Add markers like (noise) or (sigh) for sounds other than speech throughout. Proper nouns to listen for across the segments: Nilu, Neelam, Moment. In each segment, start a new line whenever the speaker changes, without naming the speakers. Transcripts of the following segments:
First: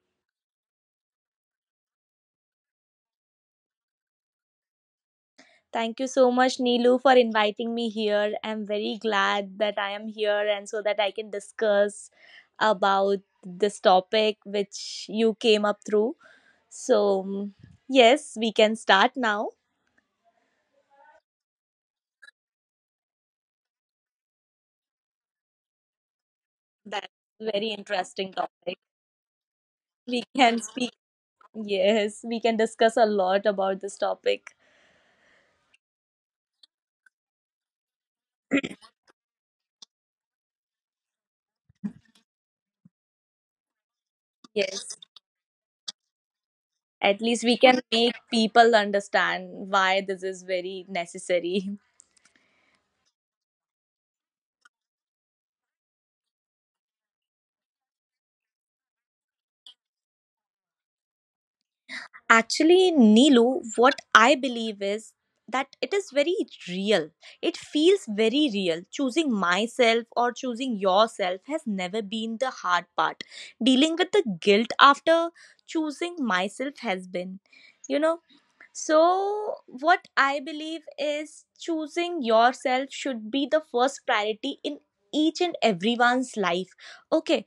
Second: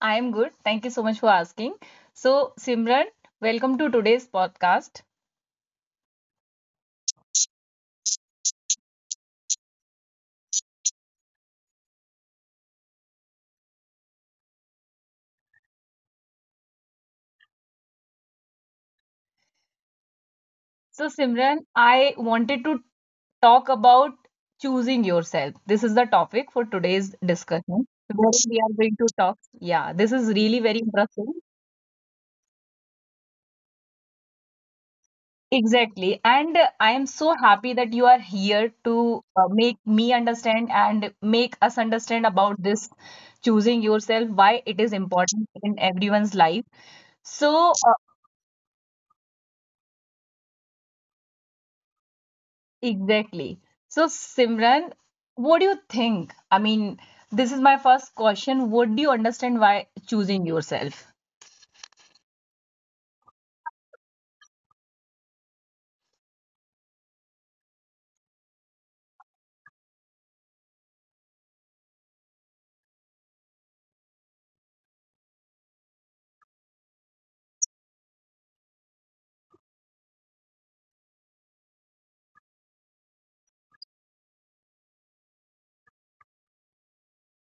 I am good. Thank you so much for asking. So, Simran, welcome to today's podcast.
Thank you so much Nilu for inviting me here. I'm very glad that I am here and so that I can discuss about this topic which you came up through. So, yes, we can start now.
So, Simran, I wanted to talk about choosing yourself. This is the topic for
That's
today's
a very
discussion. Where
interesting
we are
topic.
going to talk. Yeah, this
We
is really
can
very
speak.
interesting.
Yes, we can discuss a lot about this topic.
Exactly. And I am so happy that you are here to make me understand and make us understand about this choosing yourself, why it is
Yes.
important in everyone's life.
At least we
So,
can make people understand why this is very necessary.
exactly. So, Simran, what do you think? This is my first question. Would you understand why choosing yourself?
Actually, Nilu, what I believe is that it is very real. It feels very real. Choosing myself or choosing yourself has never been the hard part. Dealing with the guilt after choosing myself has been. You know, so, what I believe is choosing yourself should be the first priority in each and everyone's life. Okay,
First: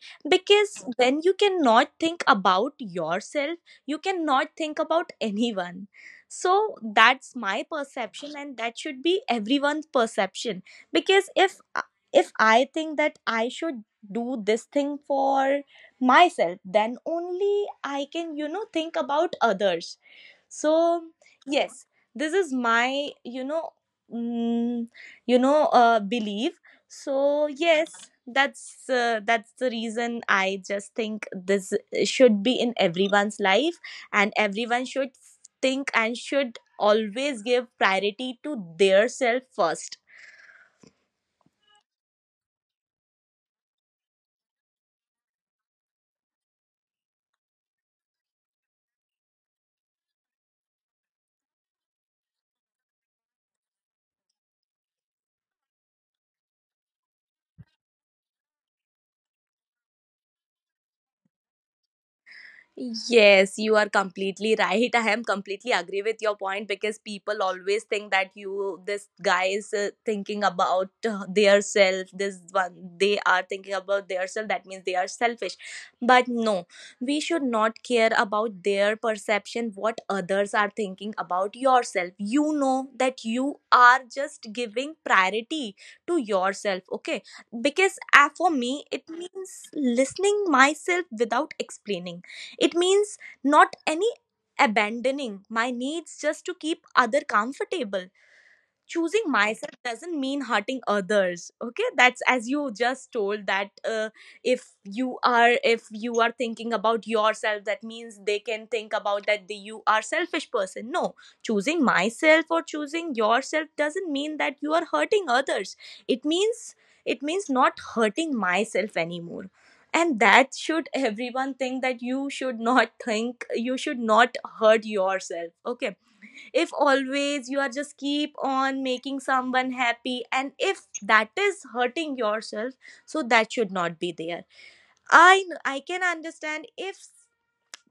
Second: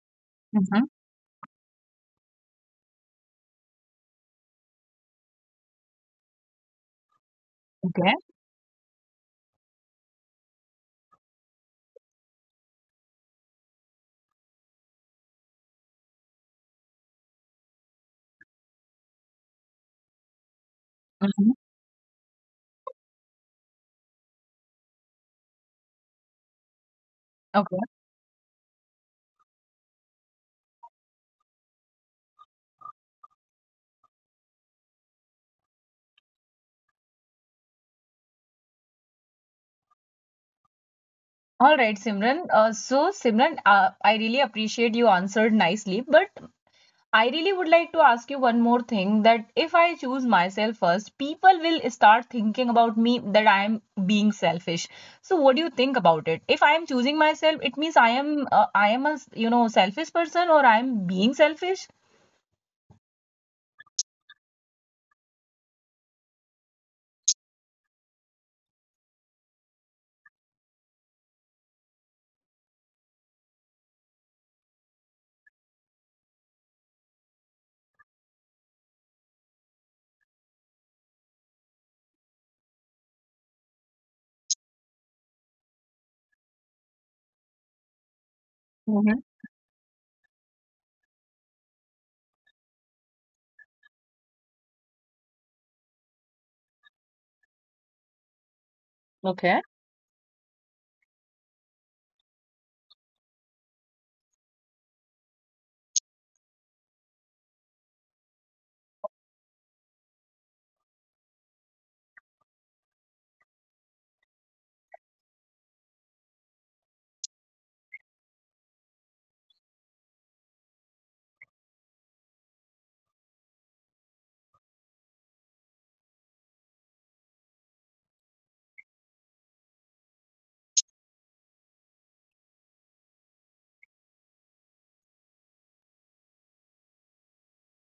Mm-hmm.
because when you cannot think about yourself, you cannot think about anyone. So, that's my
Okay.
perception, and that should be everyone's perception. Because if I think that I should do this thing for myself, then only I can, think about others. So,
Mm-hmm.
yes, this is my, mm, belief. So,
Okay.
yes, that's the reason I just think this should be in everyone's life, and everyone should think and should always give priority to their self first.
All right, Simran. So, Simran, I really appreciate you answered nicely, but I really would like to ask you one more thing that if I choose myself first, people will start thinking about me that I am being selfish. So what do you think about it? If I am choosing myself, it means I am a you know selfish person or I am being selfish?
Yes, you are completely right. (laughs) I am completely agree with your point because people always think that you, this guy is thinking about their self. This one, they are thinking about their self. That means they are selfish. But no, we should not care about their perception. What others are thinking about yourself. You know that you are just giving priority to yourself. Okay, because for me it means listening myself without explaining. It means not any abandoning my needs just to keep other comfortable. Choosing
Okay.
myself doesn't mean hurting others. Okay, that's as you just told that, if you are thinking about yourself, that means they can think about that you are selfish person. No, choosing myself or choosing yourself doesn't mean that you are hurting others. It means it means not hurting myself anymore. And that should everyone think, that you should not think, you should not hurt yourself. Okay, if always you are just keep on making someone happy and if that is hurting yourself, so that should not be there. I can understand if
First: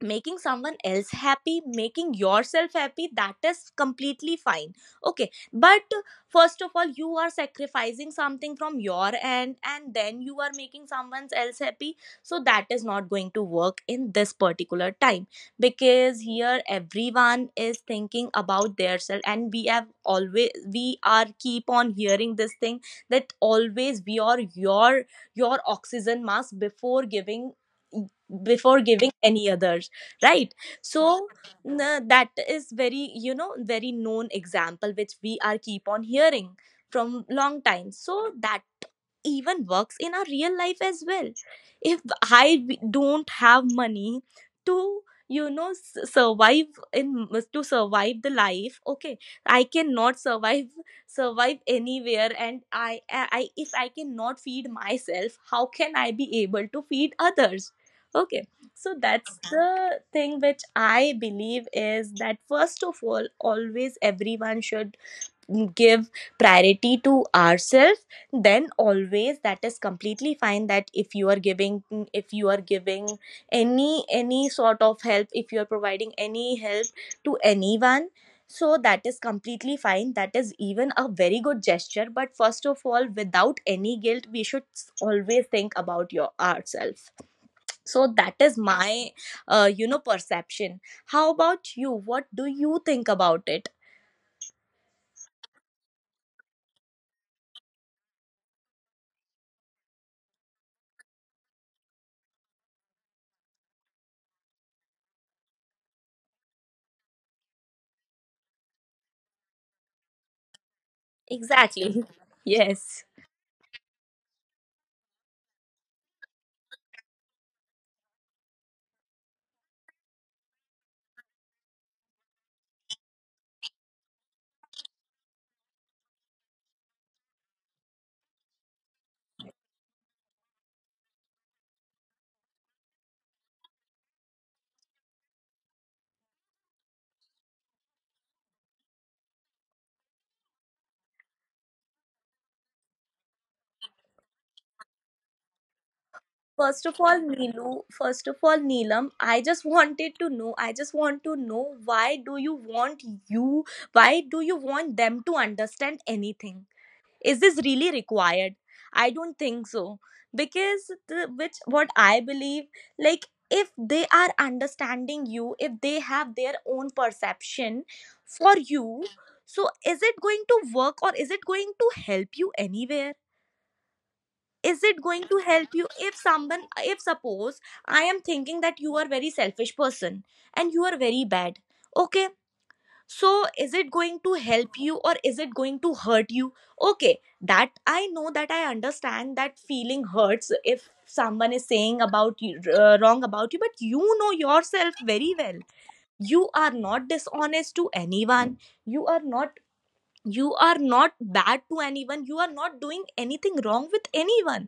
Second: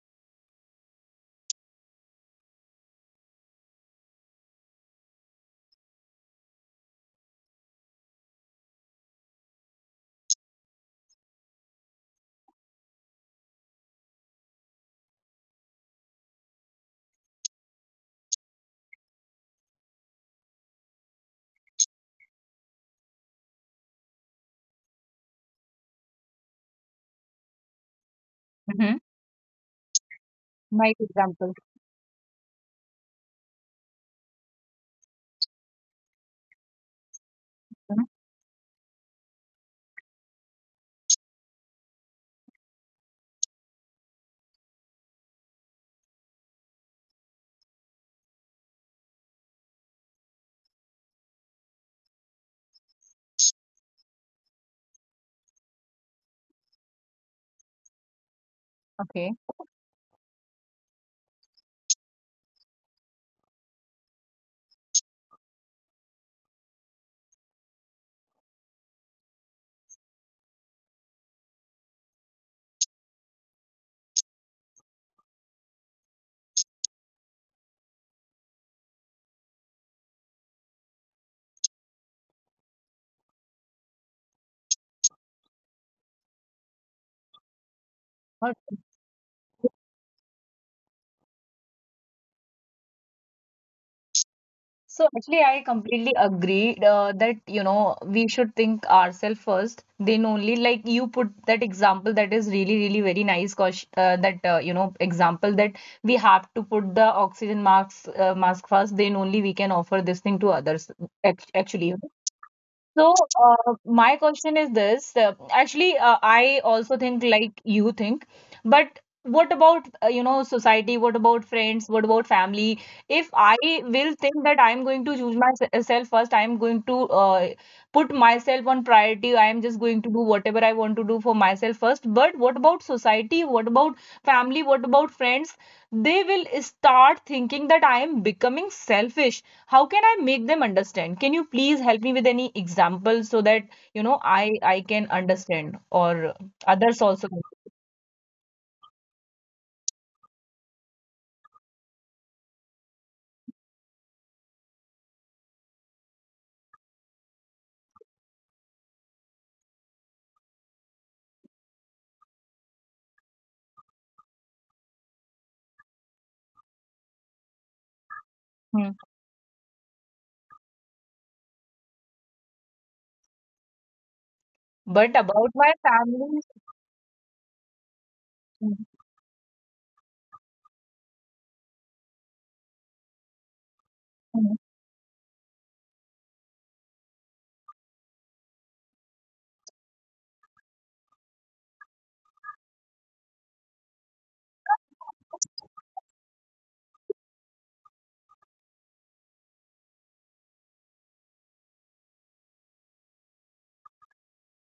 making someone else happy, making yourself happy, that is completely fine. Okay, but first of all you are sacrificing something from your end and then you are making someone else happy, so that is not going to work in this particular time. Because here everyone is thinking about their self, and we have always we are keep on hearing this thing, that always we are your oxygen mask before giving before
Mm-hmm.
giving any others, right?
Nice
So,
example.
that is very, very known example which we are keep on hearing from long time,
Hmm.
so that even works in our real life as well. If I don't have money to, survive, in to survive the life. Okay, I cannot survive anywhere, and if I cannot feed myself, how can I be able to feed others? Okay, so that's
Okay.
the thing which I believe is that first of all always everyone should give priority to ourselves. Then always that is completely fine, that if you are giving, if you are giving any sort of help, if you are providing any help to anyone, so that is completely fine, that is even a very good gesture. But first of all, without any guilt, we should always think about your ourselves. So that is my perception. How about you? What do you think about it?
So actually, I completely agree that you know we should think ourselves first. Then only like you put that example that is really really very nice. Cause that you know example that we have to put the oxygen mask mask first. Then only we can offer this thing to others. Act- Actually,
Exactly. (laughs) Yes.
so, my question is this. Actually, I also think like you think, but what about you know society? What about friends? What about family? If I will think that I'm going to choose myself first, I'm going to put myself on priority. I am just going to do whatever I want to do for myself first. But what about society? What about family? What about friends? They will start thinking that I am becoming selfish. How can I make them understand? Can you please help me with any examples so that you know I can understand or
First of
others
all,
also can.
Neelam, I just want to know, why do you want them to understand anything? Is this really required? I don't think so. Because, what I believe, like, if they are understanding you, if they have their own perception for
Hmm,
you, so is it going to work or is it going to help you anywhere? Is it
but
going to
about
help
my
you if
family.
someone if suppose I am thinking that
Hmm,
you are very selfish person, and you are very bad. Okay, so is it going to
hmm,
help you or is it going to hurt you? Okay, that I understand, that feeling hurts if someone is saying about you, wrong about you, but you know yourself very well. You are not dishonest to anyone. You are not you are not bad to anyone. You are not doing anything wrong with anyone.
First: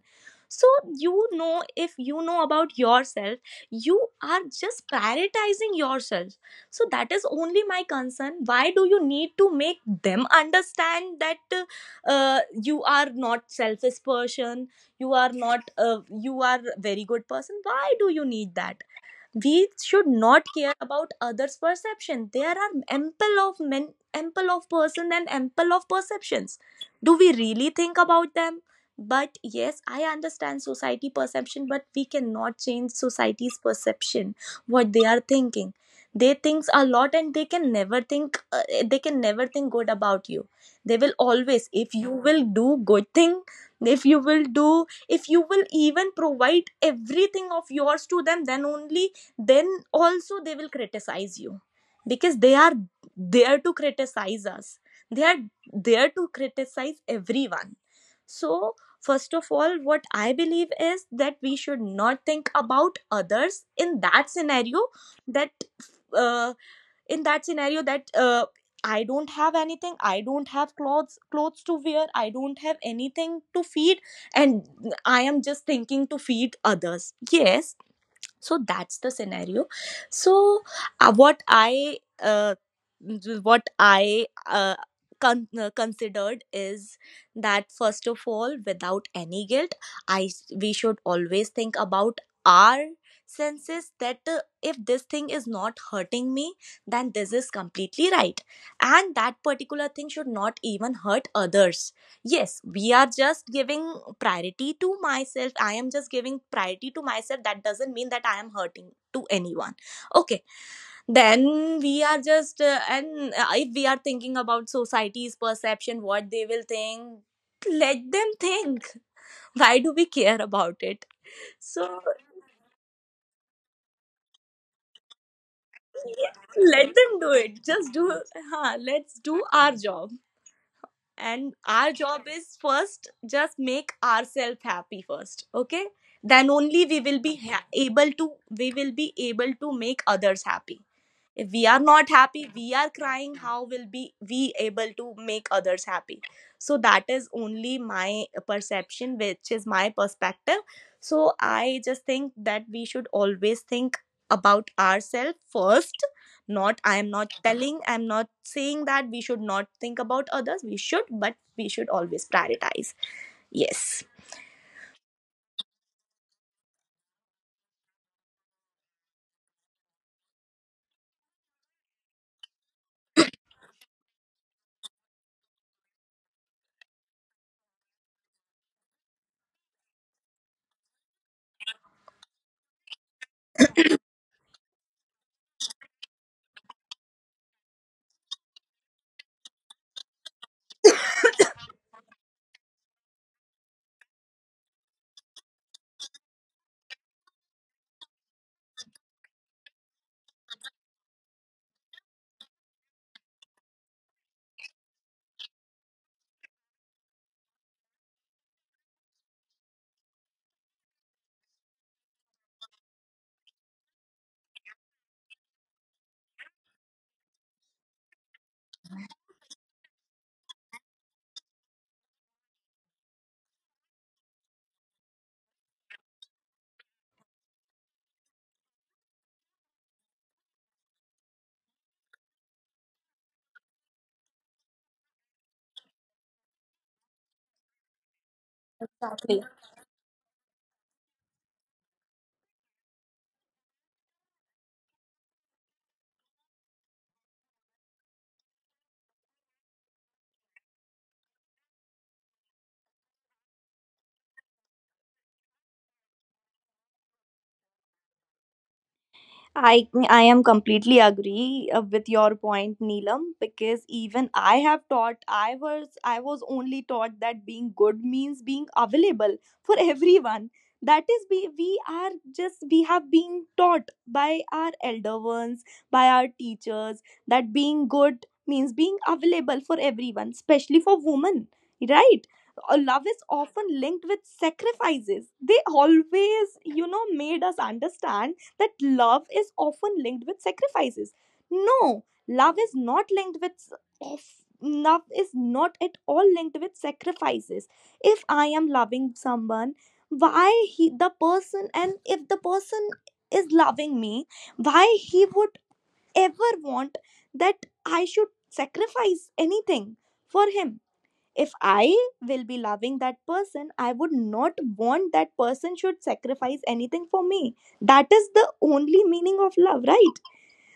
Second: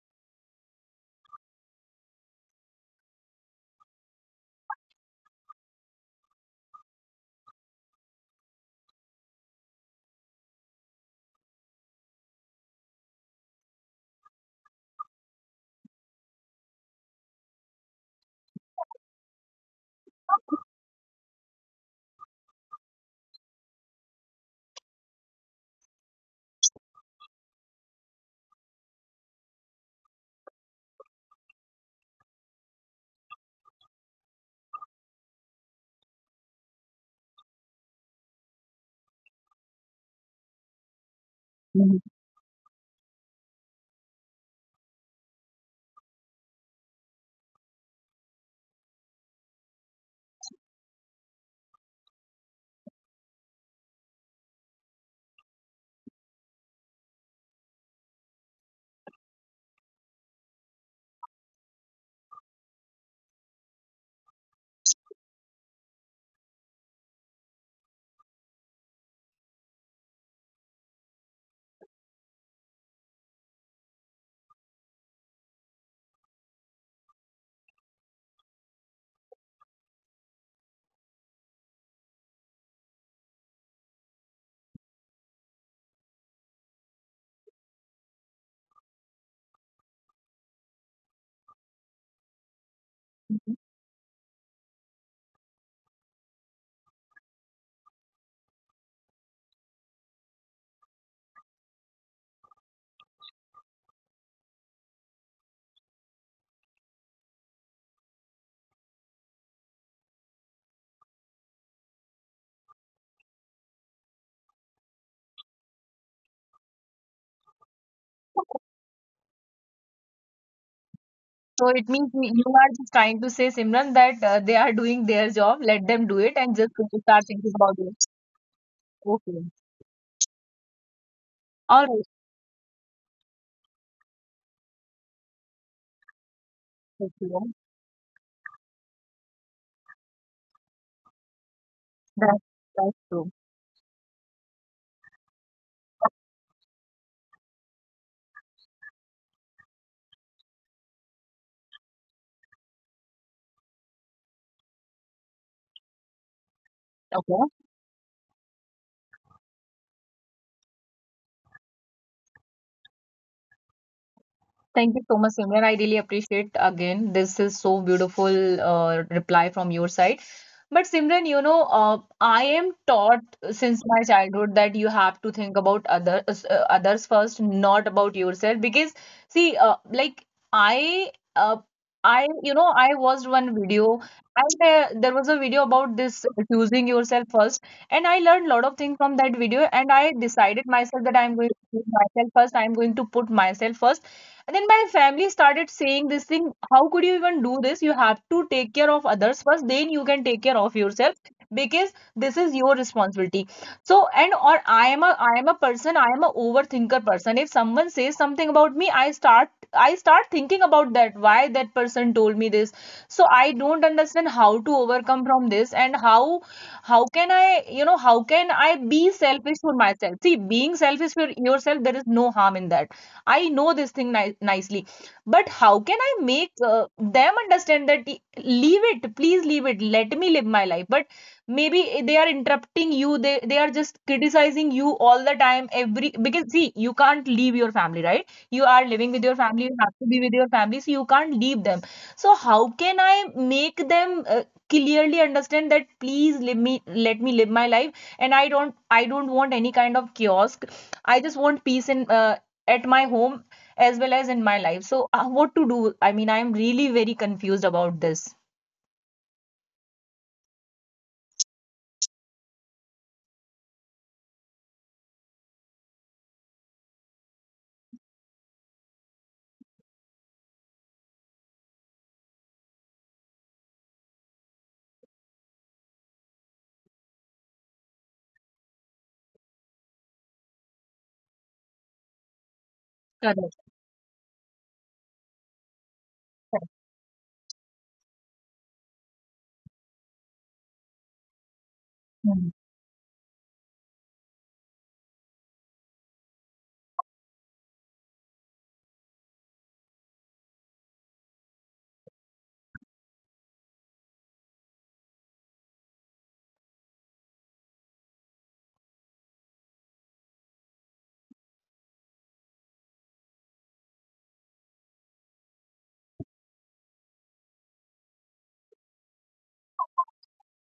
So, if you know about yourself, you are just prioritizing yourself. So that is only my concern, why do you need to make them understand that, you are not selfish person. You are not, you are very good person, why do you need that? We should not care about others perception. There are ample of men, ample of person, and ample of perceptions. Do we really think about them? But yes, I understand society perception, but we cannot change society's perception, what they are thinking. They think a lot, and they can never think good about you. They will always, if
hmm.
you will do good thing, if you will do if you will even provide everything of yours to them, then only, then also they will criticize you, because they are there to criticize us, they are there to criticize everyone. So first of all what I believe is that we should not think about others in that scenario. That uh, in that scenario, that, I don't have anything, I don't have clothes to wear, I don't have anything to feed, and I am just thinking to feed others, yes, so that's the scenario. So, uh, what i uh, what I con- considered is that first of all, without any guilt, I we should always think about our senses, that, if this thing is not hurting me, then this is completely right, and that particular thing should not even hurt others. Yes, we are just giving priority to myself I am just giving priority to myself, that doesn't mean that I am hurting to anyone. Okay, then we are just and if we are thinking about society's perception, what they will think, let them think. (laughs) Why do we care about it?
So it
So,
means you are just trying to say, Simran, that they are doing their job, let them do
yeah,
it and
let
just
them do
start
it,
thinking about
just do.
it.
(laughs) Huh, let's do
Okay,
our job, and our
all right.
job is first just make ourselves happy first. Okay, then only we will
Okay.
be able to make others happy. If we are not
That's,
happy, we are
that's true.
crying, how will be we able to make others happy? So that is only my perception, which is my perspective. So I just think that we should always think about ourselves first. Not,
Okay.
I'm not saying that we should not think about others, we should, but we should always prioritize. Yes.
Thank you so much, Simran. I really appreciate again. This is so beautiful reply from your side. But Simran, you know, I am taught since my childhood that you have to think about others, others first, not about yourself. Because see, like I, uh, I, you know, I watched one video, and there was a video about this choosing yourself first, and I learned a lot of things from that video, and I decided myself that I'm going to put myself first. I'm going to put myself first and then my family started saying this thing, how could you even do this? You have to take care of others first, then you can take care of yourself because this is your responsibility. So, and or I am a person, I am a overthinker person. If someone says something about me, I start thinking about that, why that person told me this. So I don't understand how to overcome from this and how can I, you know, how can I be selfish for myself? See, being selfish for yourself, there is no harm in that. I know this thing nicely, but how can I make them understand that leave it, please leave it, let me live my life? But maybe they are interrupting you, they are just criticizing you all the time, every because see, you can't leave your family, right? You are living with your family, you have to be with your family, so you can't leave them. So, how can I make them clearly understand that please let me live my life and I don't want any kind of kiosk. I just want peace and. At my home as well as in my life. So, what to do? I mean, I'm really very confused about this.
I am completely agree with your point, Neelam, because even I have taught I was only taught that being good means being available for everyone. That is, we are just we have been taught by our elder ones, by our teachers, that being good means being available for everyone, especially for women, right? Love is
Correct.
often linked with sacrifices. They always, made us understand that love is often linked with sacrifices. No,
Mm-hmm.
love is not linked with, of- love is not at all linked with sacrifices. If I am loving someone, why he the person, and if the person is loving me, why he would ever want that I should sacrifice anything for him? If I will be loving that person, I would not want that person should sacrifice anything for me. That is the only meaning of love, right?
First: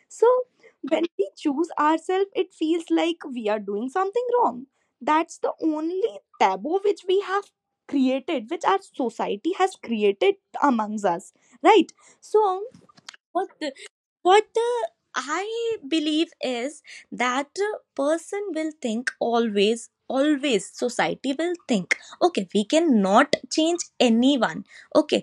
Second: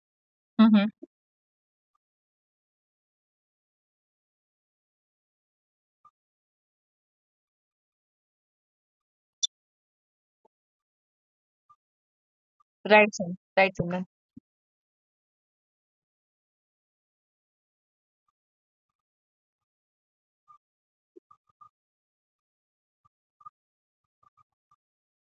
So
Mm-hmm.
when we choose ourselves, it feels like we are doing something wrong. That's the only taboo which we have created, which our society has created amongst us, right? So
Right, Sim.
what
Right, Simran.
what I believe is that person will think, always society will think, okay, we cannot change anyone. Okay,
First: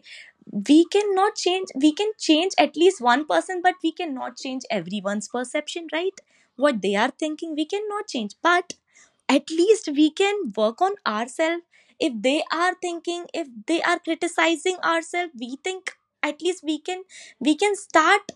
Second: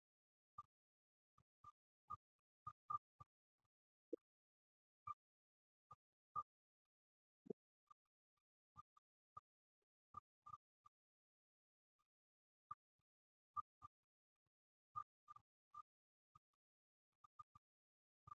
we cannot change, we can change at least one person, but we cannot change everyone's perception, right? What they are thinking we cannot change, but at least we can work on ourselves. If they are thinking, if they are criticizing ourselves, we think at least we can, we can start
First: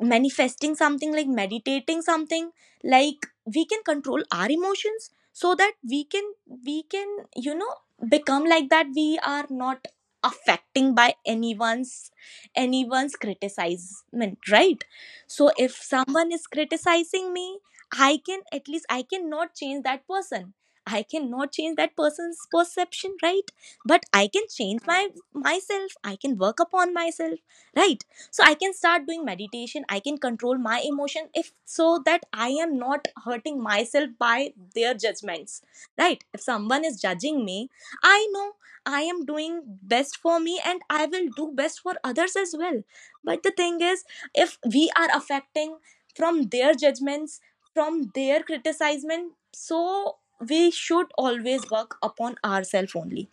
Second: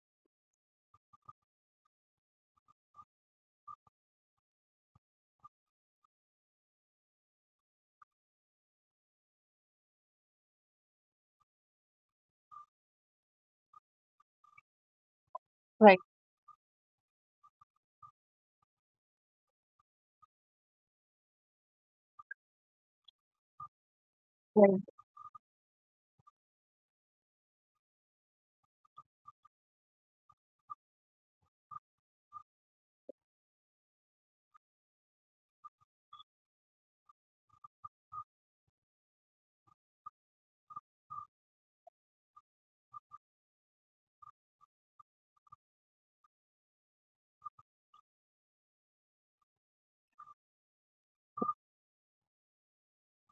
manifesting something, like meditating something, like we can control our emotions so that we can, we can become like that, we are not affecting by anyone's criticism, right? So if
Right,
someone is criticizing me, I can at least, I cannot change that person, I cannot change that person's perception, right? But I can change
right,
my myself, I can work upon myself, right? So I can start doing meditation, I can control my emotion, if so that I am not hurting myself by their judgments. Right, if someone is judging me, I know I am doing best for me and I will do best for others as well. But the thing is, if we are affecting from their judgments, from their criticism, so we should always work upon ourselves only.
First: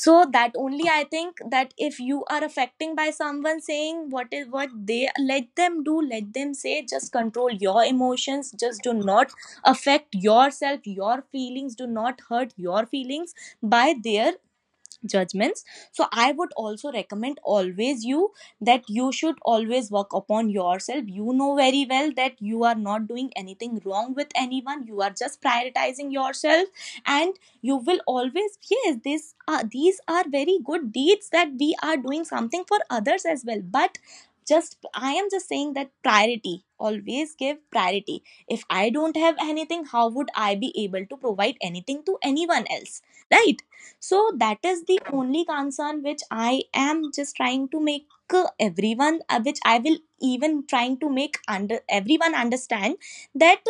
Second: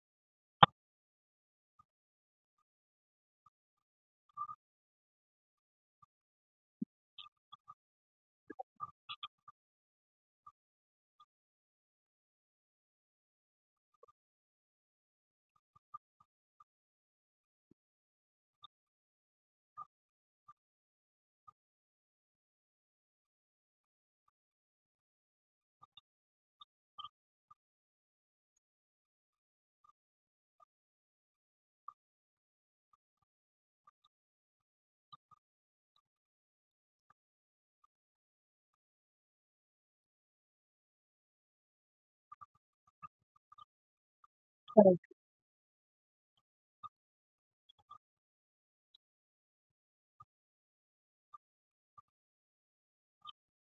So that only I think, that if you are affecting by someone saying what is what, they let them do, let them say, just control your emotions, just do not affect yourself, your feelings, do not hurt your feelings by their judgments. So I would also recommend always you, that you should always work upon yourself. You know very well that you are not doing anything wrong with anyone, you are just prioritizing yourself. And you will always, yes, this are, these are very good deeds that we are doing something for others as well, but just, I am just saying that priority, always give priority. If I don't have anything, how would I be able to provide anything to anyone else? Right, so that is
correct.
the
(laughs)
only concern which I am just trying to make everyone, which I will even trying to make under everyone understand, that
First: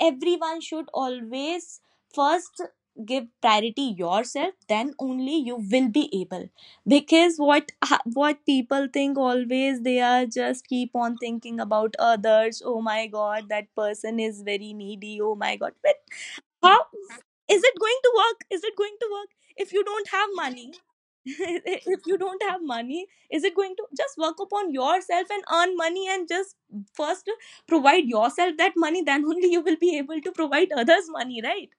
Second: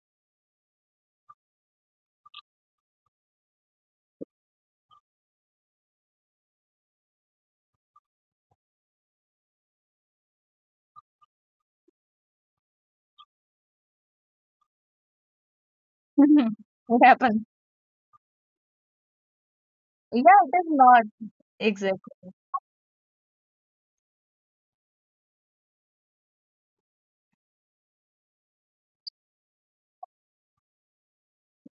everyone should always first give priority yourself, then only you will be able. Because what, what people think, always they are just keep on thinking about others. Oh my god, that person is very needy, oh my god,
Mhm.
how
It happens.
is it going to work? Is it going to work if you don't
Yeah,
have
it is
money?
not.
(laughs) If you
Exactly.
don't have money, is it going to just work upon yourself and earn money and just first provide yourself that money? Then (laughs) only you will be able to provide others money, right?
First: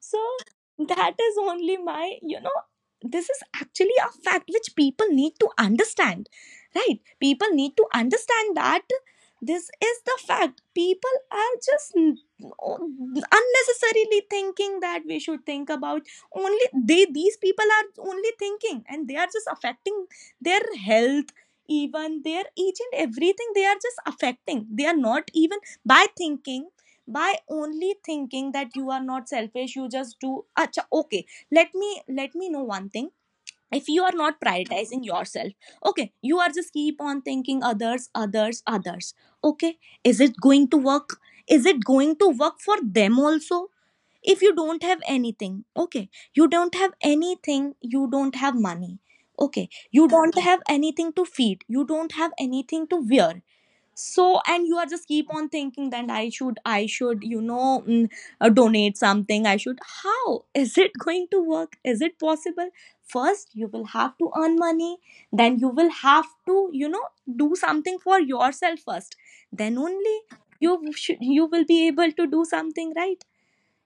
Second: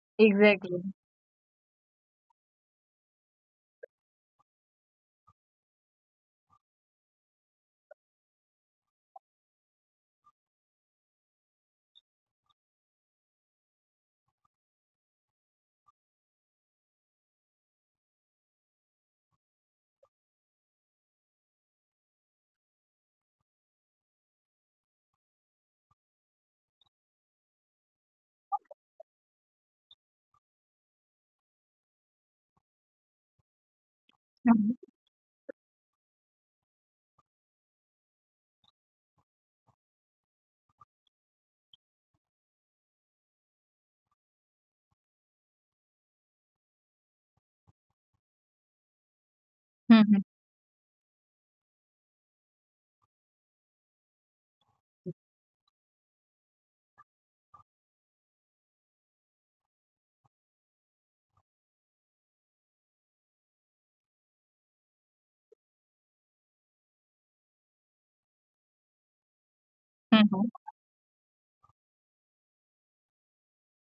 So
Exactly.
that is only my, this is actually a fact which people need to understand, right? People need to understand that this is the fact. People are just unnecessarily thinking that we should think about only, they, these people are only thinking and they are just affecting their health, even their each and everything they are just affecting, they are not even by thinking, by only thinking that you are not selfish, you just do. Acha, okay, let me, let me know one thing. If you are not
Mm-hmm.
prioritizing yourself, okay, you are just keep on thinking others, others, others, okay, is it going to work? Is it going to work for them also if you don't have anything? Okay, you don't have anything, you don't have money, okay, you
Mm-hmm.
don't have anything to feed, you don't have anything to wear. So and you are just keep on thinking that I should, I should, donate something, I should, how is it (laughs) going to work? Is it possible? First you will have to earn money, then you will have to, you know, do something for yourself first, then only
Mm.
you should, you will be able to do something, right?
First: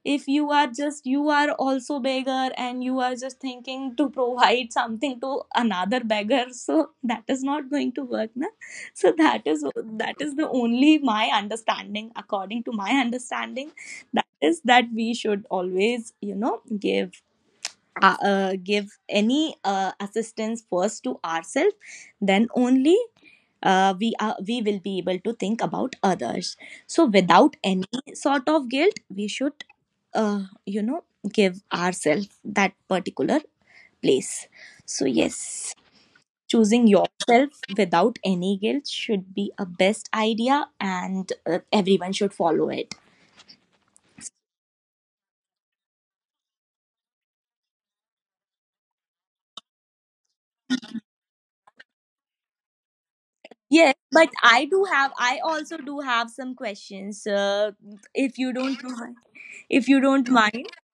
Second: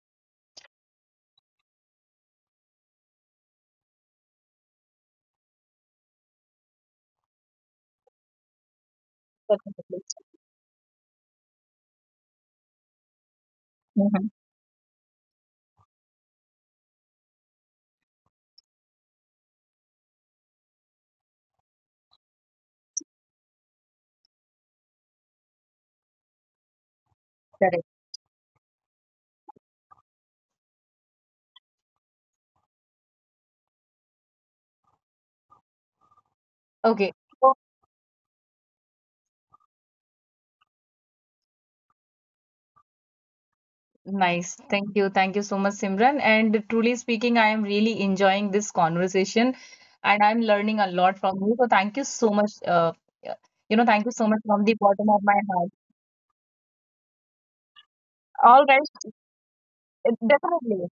If you are just, you are also beggar and you are just thinking to provide something to another beggar, so that is not going to work, na? So that is, that is the only my understanding, according to my understanding,
Mm-hmm.
that is, that we should always, you know, give, give any assistance first to ourselves, then only we are, we will be able to think about others. So without
Correct.
any sort of guilt, we should you know give ourselves that particular place. So yes, choosing
Okay.
yourself
So,
without any guilt should be a best idea, and everyone should follow it.
nice. Thank you. Thank you so much, Simran. And truly speaking, I am really enjoying this conversation and I'm learning a lot from you. So thank you so much. Uh, you know,
Yes,
thank you so
but
much
I
from the
do
bottom
have,
of
I
my heart.
also do have some questions, if you
All right.
don't mind. If you don't mind,
Definitely.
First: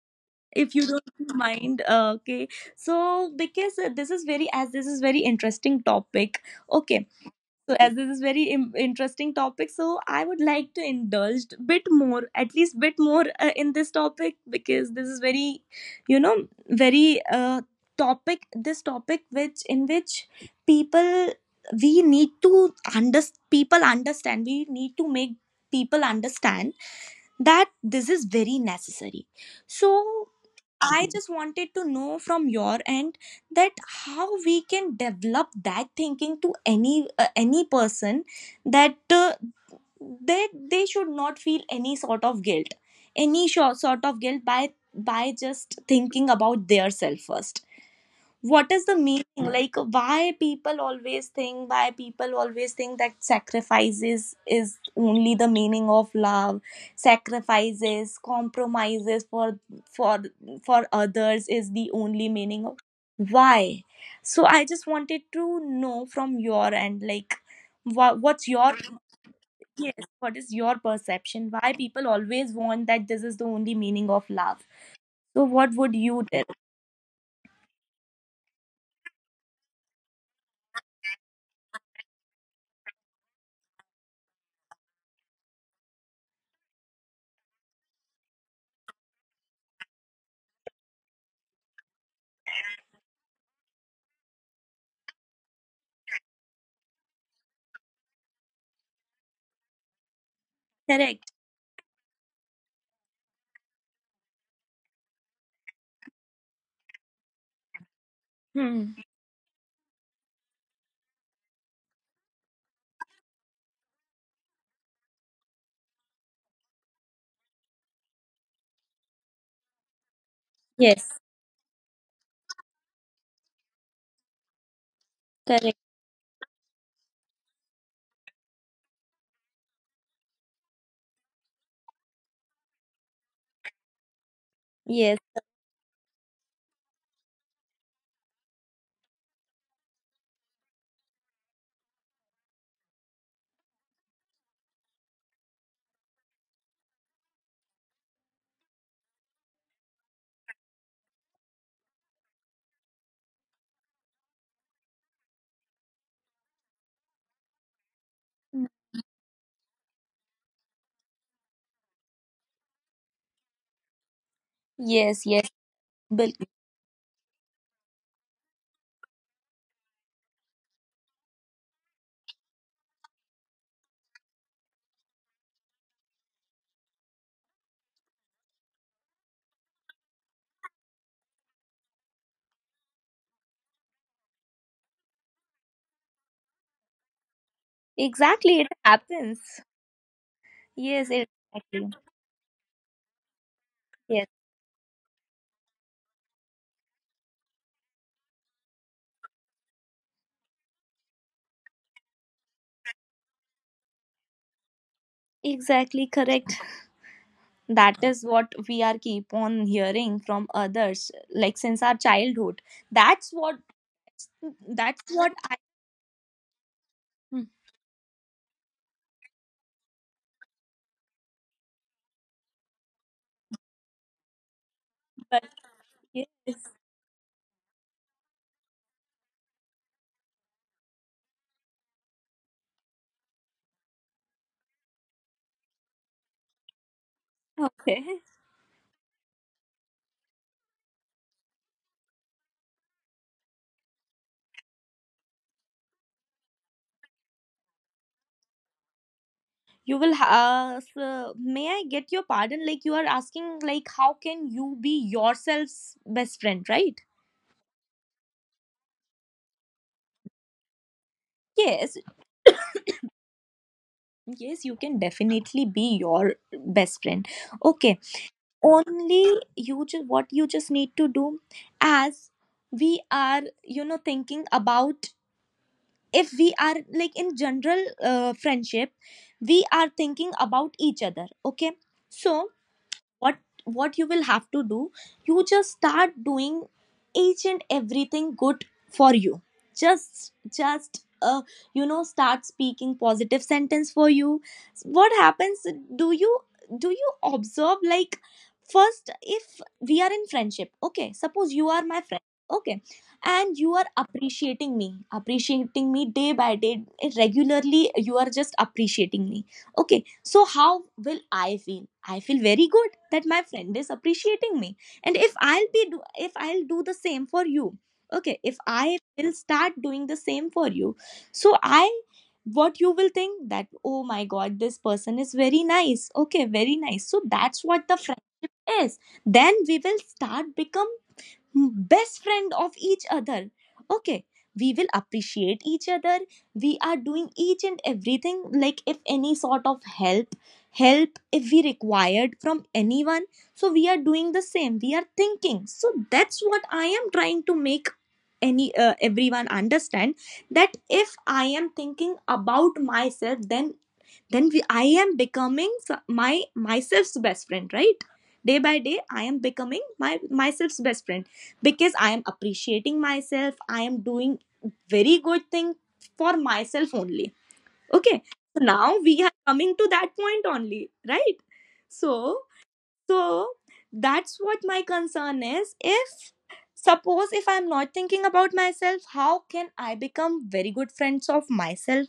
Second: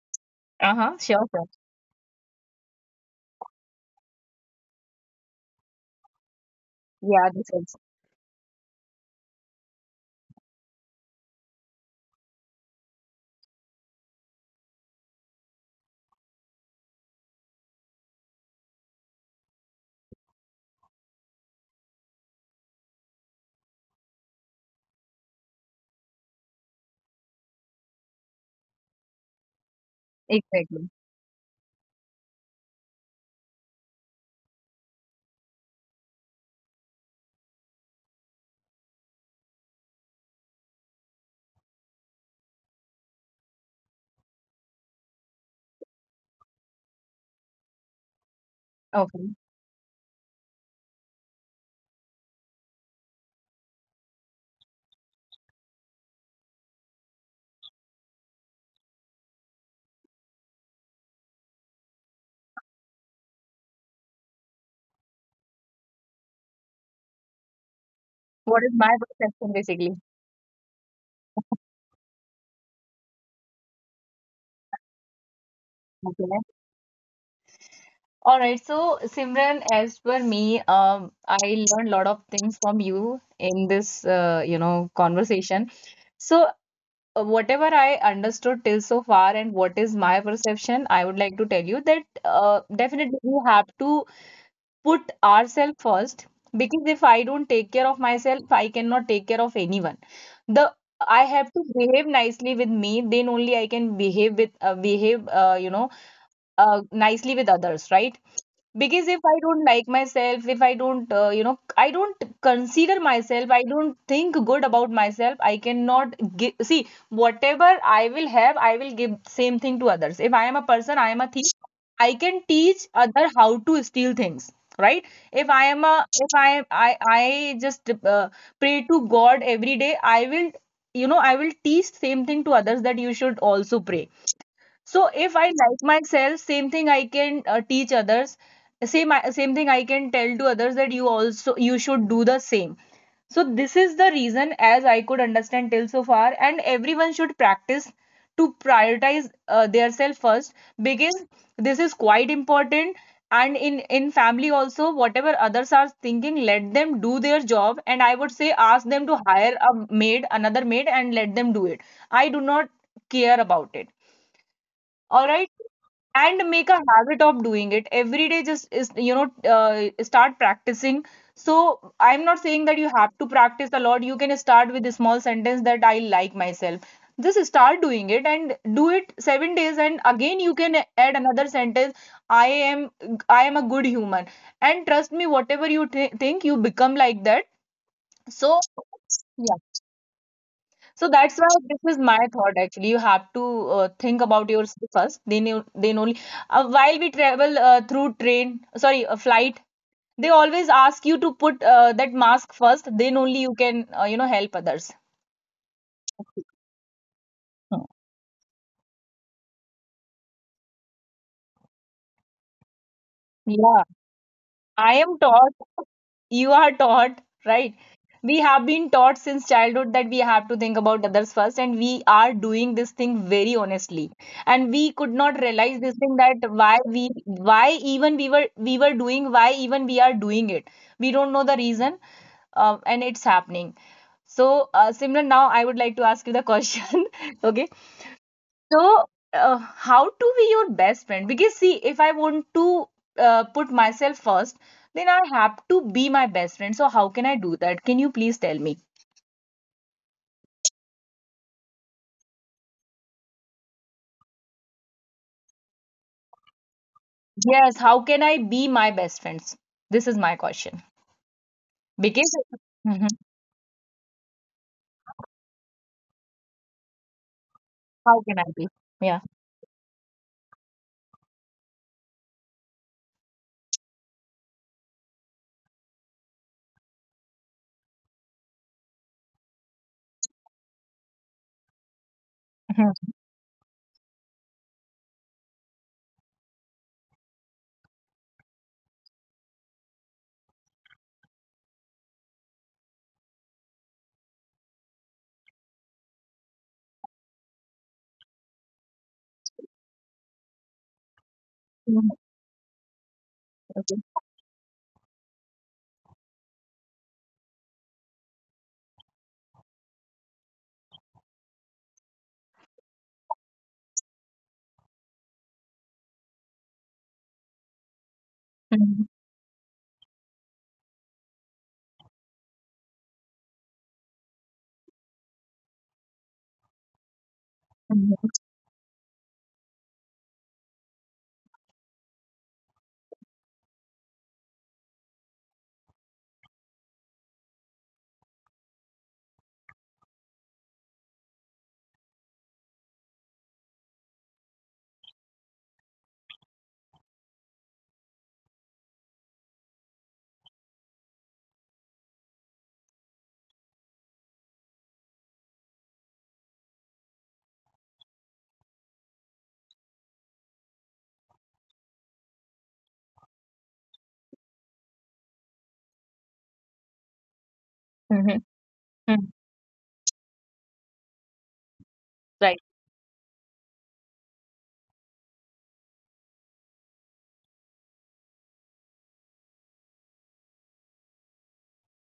if you
Uh-huh. Sure,
don't
sure.
mind, okay. So because this is very, as this is very interesting topic, okay,
Yeah, this
so
is
as this is very interesting topic, so I would like to indulge bit more, at least bit more, in this topic, because this is very, you know, very topic, this topic, which in which people, we need to under, people understand, we need to make people understand that this is very necessary. So
exactly.
I just wanted to know from your end that how we can develop that thinking to any person, that that they should not feel any sort of guilt, any sort of guilt by just thinking about their self first. What is the
Okay.
meaning, like why people always think, why people always think that sacrifices is only the meaning of love, sacrifices, compromises, for for others is the only meaning of, why? So I just wanted to know from your end, like, what, what's
What
your,
is my perception basically?
yes, what is your perception, why people always want that this is the only meaning of love? So what would you
Okay.
tell?
All right. So, Simran, as per me, I learned a lot of things from you in this, you know, conversation. So, whatever I understood till so far and what is my perception, I would like to tell you that definitely we have to put ourselves first because if I don't take care of myself, I cannot take care of anyone. The I
Correct.
have to behave nicely with me, then only I can behave with behave you know nicely with others, right?
Hmm.
Because if I don't like myself, if I don't you know, I don't consider myself, I don't think good about myself, I cannot give. See, whatever I will have I will give same thing to others. If I am a person, I
Yes.
am a thief, I can teach other how to steal things, right? if i
Correct.
am a if i i, I just pray to God every day, I will you know I will teach same thing to others, that you should also pray. So
Yes.
if I like myself, same thing I can teach others. Same thing I can tell to others that you also you should do the same. So this is the reason as I could understand till so far, and everyone should practice to prioritize their self first because this is quite important. And in family also, whatever others are thinking, let them do their job. And I would say
Mm.
ask them to hire a maid, another maid, and let them do it. I do not care about it,
Yes,
all
yes.
right,
But
and make a habit of doing it every day. Just is you know start practicing. So I'm not saying that you have to practice a lot. You can start with a small sentence that I like myself. Just start doing it and do it 7 days and again you can add another sentence, i am I am a good human, and trust me, whatever you think you become like that.
exactly,
So
it happens.
yeah.
Yes,
So
it-
that's why
exactly.
this is my thought actually. You have to think
Yes,
about yourself first. Then you, then only. While we travel through train, sorry, a flight, they always ask you to put that mask first. Then only you can you know help others.
exactly correct.
Hmm.
That is what we are keep on hearing from others, like since our childhood. That's what.
Yeah, I
That's
am
what
taught.
I.
You are taught,
Mm.
right? We have been taught since childhood that we have to think about others first and we are doing this thing very honestly, and we could not
But
realize this thing
yes.
that why we, why even we were doing, why even we are doing it. We don't know the reason. And it's happening. So Simran, now I would like to ask you the question. (laughs) Okay,
Okay.
so uh, how to be your best friend? Because see, if I want to put myself first, then I have to be my best friend. So how can I do that? Can you please tell me?
You will ask. May I get your pardon? Like you are asking, like how can you be yourself's best friend, right?
Yes, how can I be my best friends? This is my question.
Yes,
Because Mhm.
yes, you can definitely be your best friend. Okay,
How can I be? Yeah.
only you just what you just need to do, as we are, you know, thinking about, if we are like in general friendship, we are thinking about each other, okay? So
Mhm.
what what you will have to do, you just start doing each and everything good for you. Just, you know, start speaking positive sentence for you. What happens, do you, do you observe like, first if we are in friendship, okay, suppose you are my
Mhm.
friend, okay, and you are
Okay.
appreciating me, appreciating me day by day, regularly you are just appreciating me, okay, so, how will I feel? I feel very good that my friend is appreciating me. And if I'll be do, if I'll do the same for you, okay, if I
Mhm.
will start doing the same for you, so I, what you will think, that oh my god, this person is very nice, okay, very nice, so that's what the friend
Mhm.
is. Then we will start become best friend of each other, okay, we will appreciate each other, we are doing each and everything, like if any sort of help, help if we required from anyone, so we are doing the same, we are thinking. So that's what I am trying to make any everyone understand, that if I am thinking about myself, then we, I am becoming my myself's best friend, right? Day by day I am becoming my myself's best friend, because I am appreciating myself, I am doing very good thing for myself only, okay?
Mhm.
So now we
Mhm.
are coming to that point only, right? So
Right.
so that's what my concern is, if suppose if I'm not thinking about myself, how can I become very good friends of myself?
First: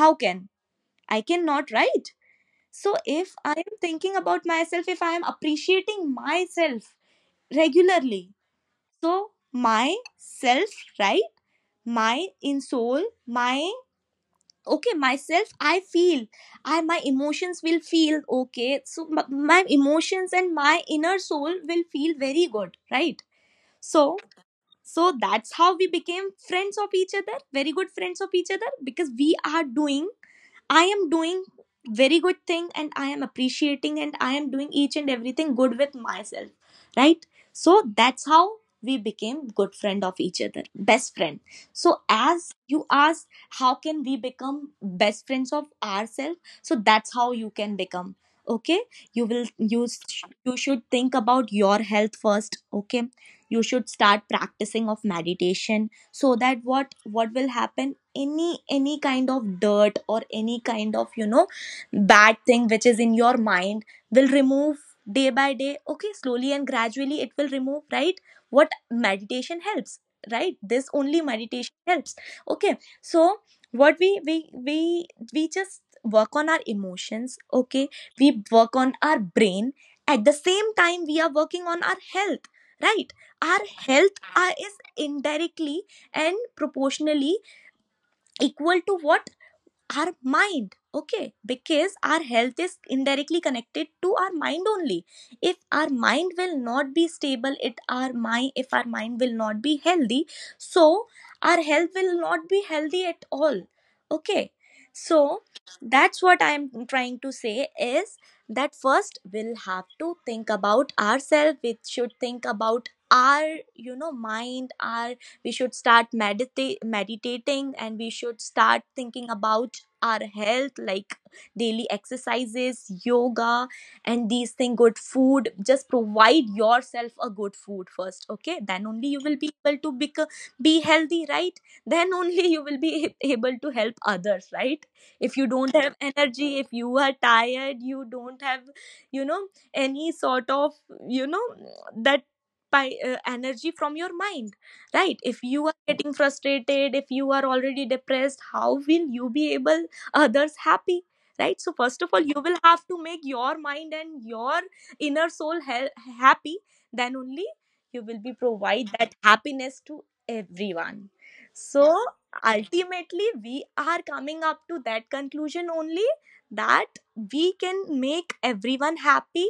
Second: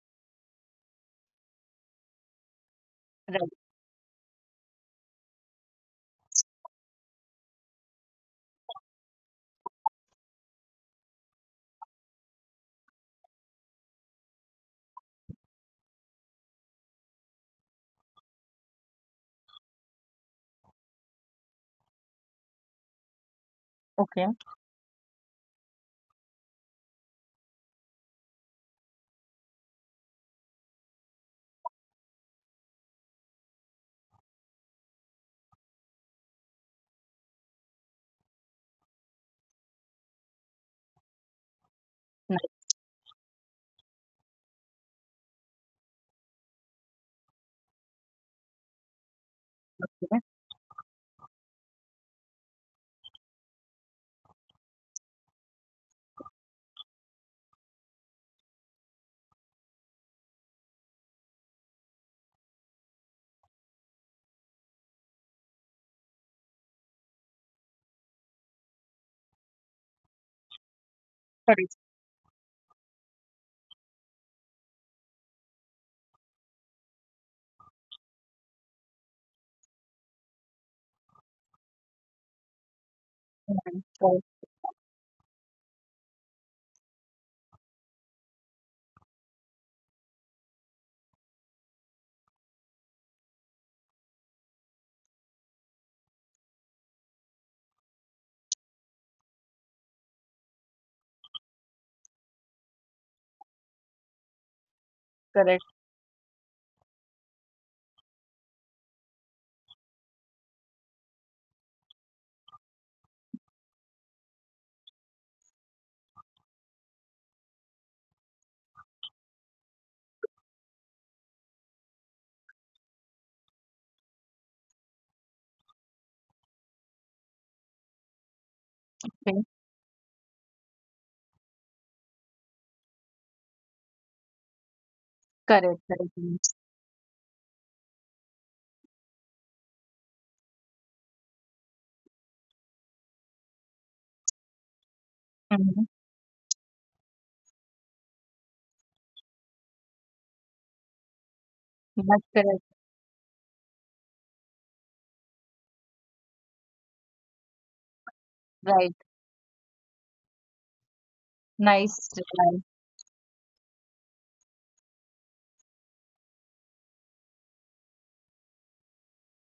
How can, I cannot, right? So if
Right.
I am thinking about myself, if I am appreciating myself regularly, so my self, right? My in soul, my, okay, myself, I feel, I, my emotions will feel okay. So my emotions and my inner soul will feel very good, right? So
Okay.
so that's how we became friends of each other, very good friends of each other, because we are doing, I am doing very good thing and I am appreciating, and I am doing each and everything good with myself, right? So that's how we became good friend of each other, best friend. So
Nice.
as you ask, how can we become best friends of ourselves? So that's how you can become. Okay, you will you,
Yeah.
you should think about your health first. Okay, you should start practicing of meditation so that what will happen, any kind of dirt or any kind of bad thing which is in your mind will remove day by day. Okay, slowly and gradually it will remove, right? What meditation helps, right? This only
Correct.
meditation helps. Okay, so what we just work on our emotions. Okay, we work on our brain. At the same time we are working on our health, right? Our health
Correct.
are, is indirectly and proportionally equal to what? Our mind. Okay, because our health is indirectly connected to our mind only. If our mind will not be stable, it our mind if our mind will not be healthy, so our health will not be healthy at all. Okay, so
Correct.
that's what I am trying to say is that first we'll have to think about ourselves. We should think about our, mind, our, we should start meditating, and we should start thinking about our health, like daily exercises, yoga, and these things. Good food, just provide yourself a good food first. Okay, then only you will
Okay.
be able to be healthy, right? Then only you will be (laughs) able to help others, right? If you don't
Correct.
have
Correct.
energy, if you are tired, you don't have, you know any sort of, you know that, by energy from your mind, right? If you are
Mm-hmm.
getting frustrated, if you are already depressed, how will you be able others happy, right? So first of all
That's
you will
correct.
have to make your mind and your inner soul happy. Then only you will be provide
Right.
that happiness to everyone. So
Nice reply.
ultimately we are coming up to that conclusion only, that we can make everyone happy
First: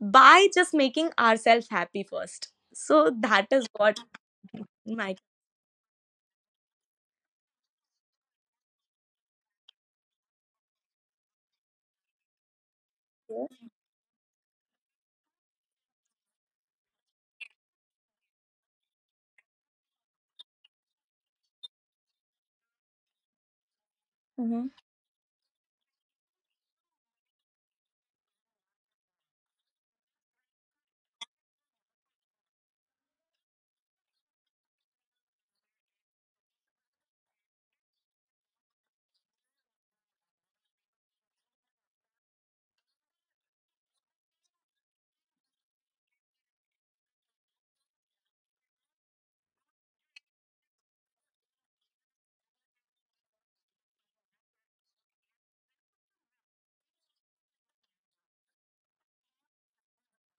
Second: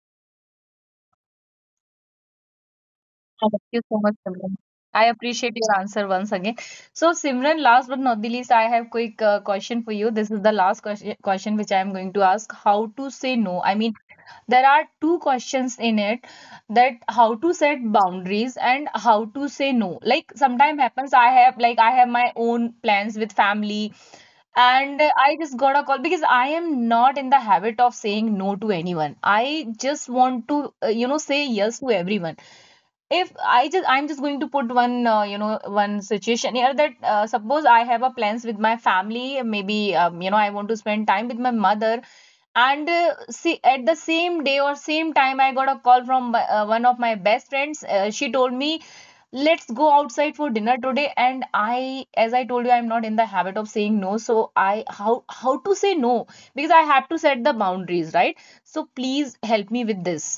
by just making ourselves happy first. So that
Thank
is
you
what
so much, Simran. I
my
appreciate your answer once again. So, Simran, last but not the least, I have quick question for you. This is the last question which I am going to ask. How to say no? I mean, there are two questions in it, that how to set boundaries and how to say no. Like sometimes happens, I have, like, I have my own plans with family and I just got a call. Because I am not in the habit of saying no to anyone, I just want to you know say yes to everyone. If I just, I'm just going to put one you know one situation here, that suppose I have a plans with my family, maybe you know I want to spend time with my mother, and see at the same day or same time I got a call from one of my best friends. She told me, let's go outside for dinner today. And I, as I told you, I'm not in the habit of saying no, so I, how to say no, because I have to set the boundaries, right? So please help me with this.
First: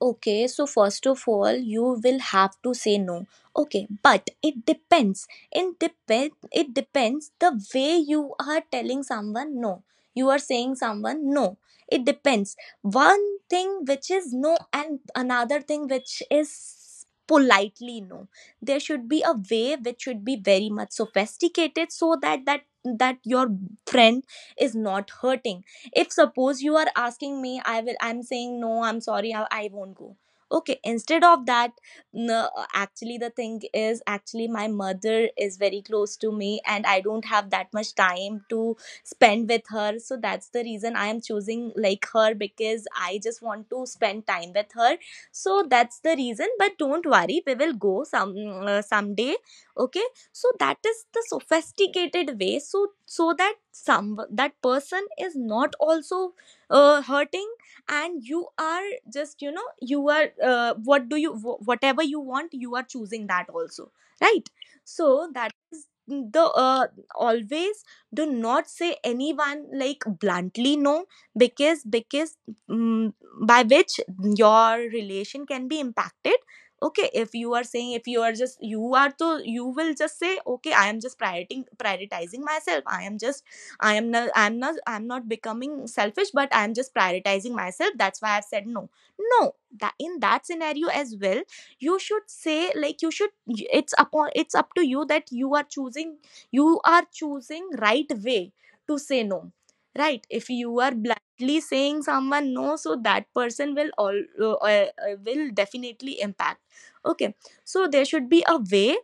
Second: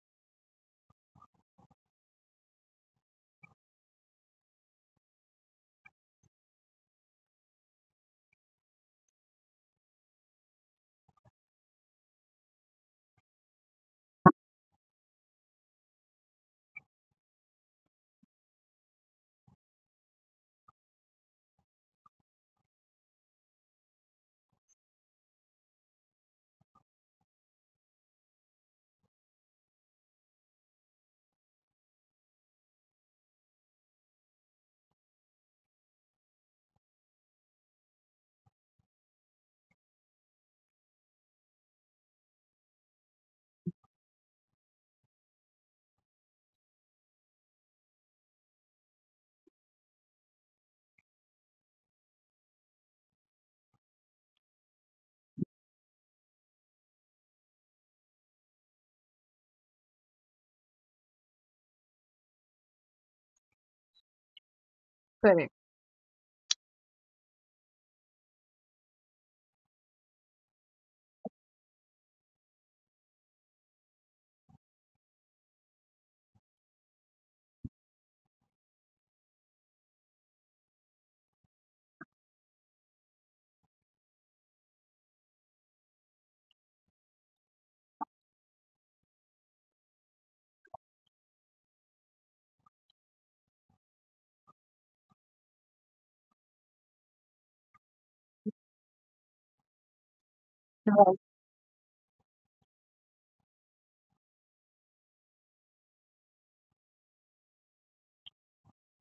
Okay, so first of all, you will have to say no. Okay, but it depends. It depends the way you are telling someone no. You are saying someone no. It depends. One thing which is no, and another thing which is politely no. There should be a way which should be very much sophisticated so that your friend is not hurting. If suppose you are asking me, I'm saying no, I'm sorry, I won't go. Okay, instead of that, no, actually the thing is, actually my mother is very close to me and I don't have that much time to spend with her, so that's the reason I am choosing like her, because I just want to spend time with her. So that's the reason, but don't worry, we will go some someday. Okay, so that is the sophisticated way, so that some that person is not also hurting, and you are just, you know, you are, what do you whatever you want, you are choosing that also, right? So that
Correct,
is the always, do not say anyone like bluntly no, because mm, by which your relation can be impacted. Okay, if you are saying, if you are just, you are to, you will just say, okay, I am just prioritizing myself, I am just, I'm not becoming selfish, but I am just prioritizing myself, that's why I've said no. No, that in that scenario as well, you should say like, you should, it's up to you that you are choosing, you are choosing right way to say no, right? If you are blindly saying someone no, so that person will all uh, uh, will definitely impact. Okay, so there should be a way,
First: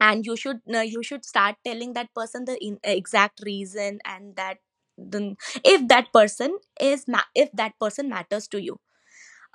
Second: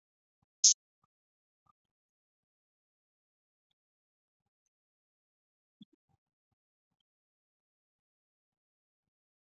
and you should start telling that person the exact reason, and that the, if that person is if that person matters to you,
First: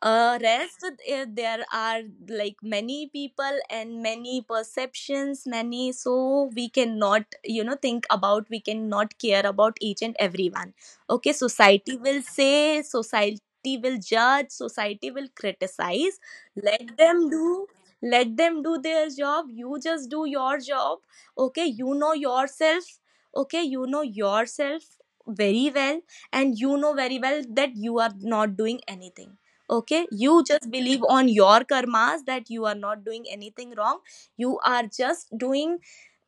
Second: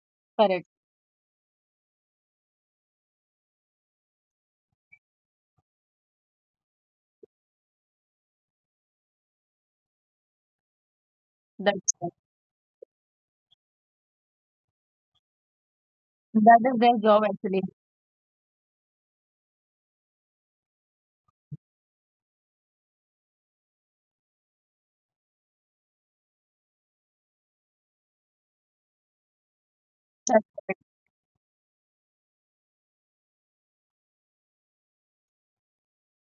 correct.
rest, there are like many people and many perceptions, many, so we cannot, you know, think about, we cannot care about each and everyone. Okay,
That,
society will say, society will judge, society will criticize.
that is
Let
their job
them
actually.
do, let them do their job, you just do your job. Okay, you know yourself. Okay, you know yourself very well, and you know very well that you are not doing anything. Okay, you just believe on your karmas that you are not doing anything wrong, you are just doing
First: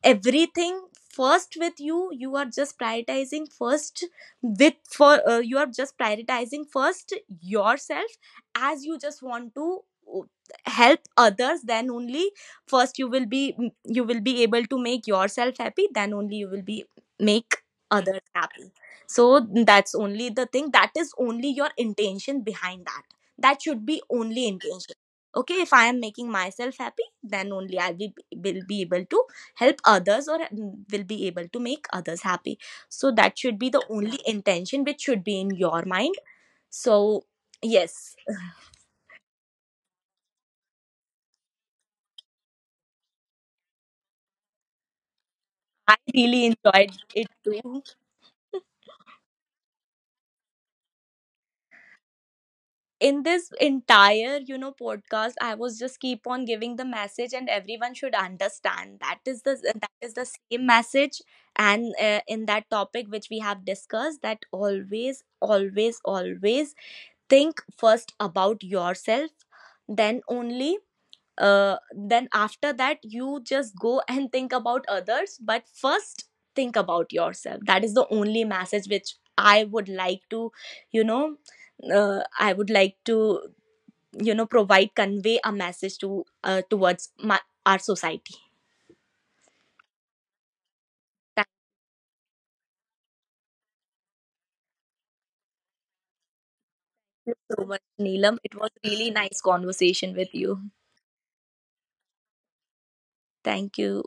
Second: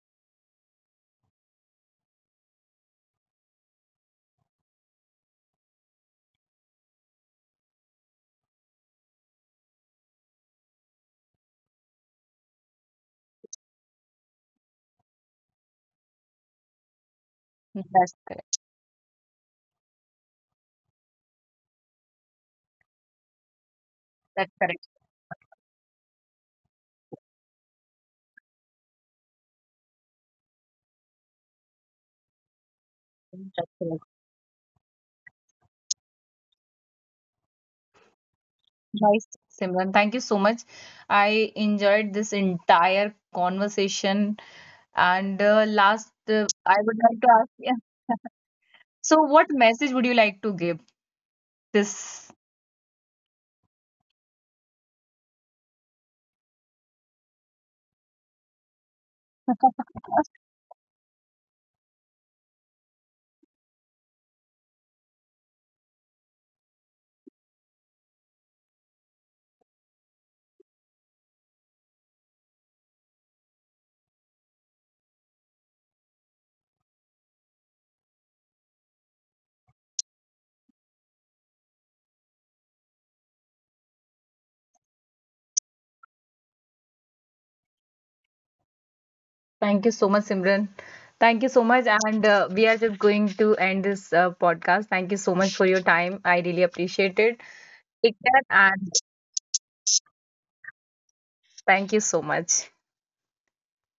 everything first with you, you are just prioritizing first, with for you are just prioritizing first yourself. As you just want to uh, help others, then only first you will be you will be able to make yourself happy, then only you will be make
That's
others happy. So that's only the thing, that is only your intention behind that, that should be only
that's correct.
intention. Okay, if I am making myself happy, then only will be able to help others, or will be able to make others happy. So that should be
That's
the
correct.
only intention which should be in your mind. So yes,
Nice, Simran. Thank you so much. I enjoyed this entire conversation. And
I
last,
really
I
enjoyed
would like to
it
ask, yeah.
too.
So, what message would you like to give this?
In this entire, you know, podcast I was just keep on giving the message, and everyone should understand that is the same message. And in that topic which we have discussed, that always, always, always think first about yourself, then only, then after that you just go (laughs) and think about others, but first think about yourself. That is the only message which I would like to, you know, I would like to, you know, provide convey a message to, towards our society.
Thank you so much, Simran. Thank you
Thanks
so much. And we are just going to end this podcast. Thank you so much for your time. I really appreciate it.
so much,
Take
Neelam,
care
it was
and
really nice conversation with you.
thank you so much.
Thank you.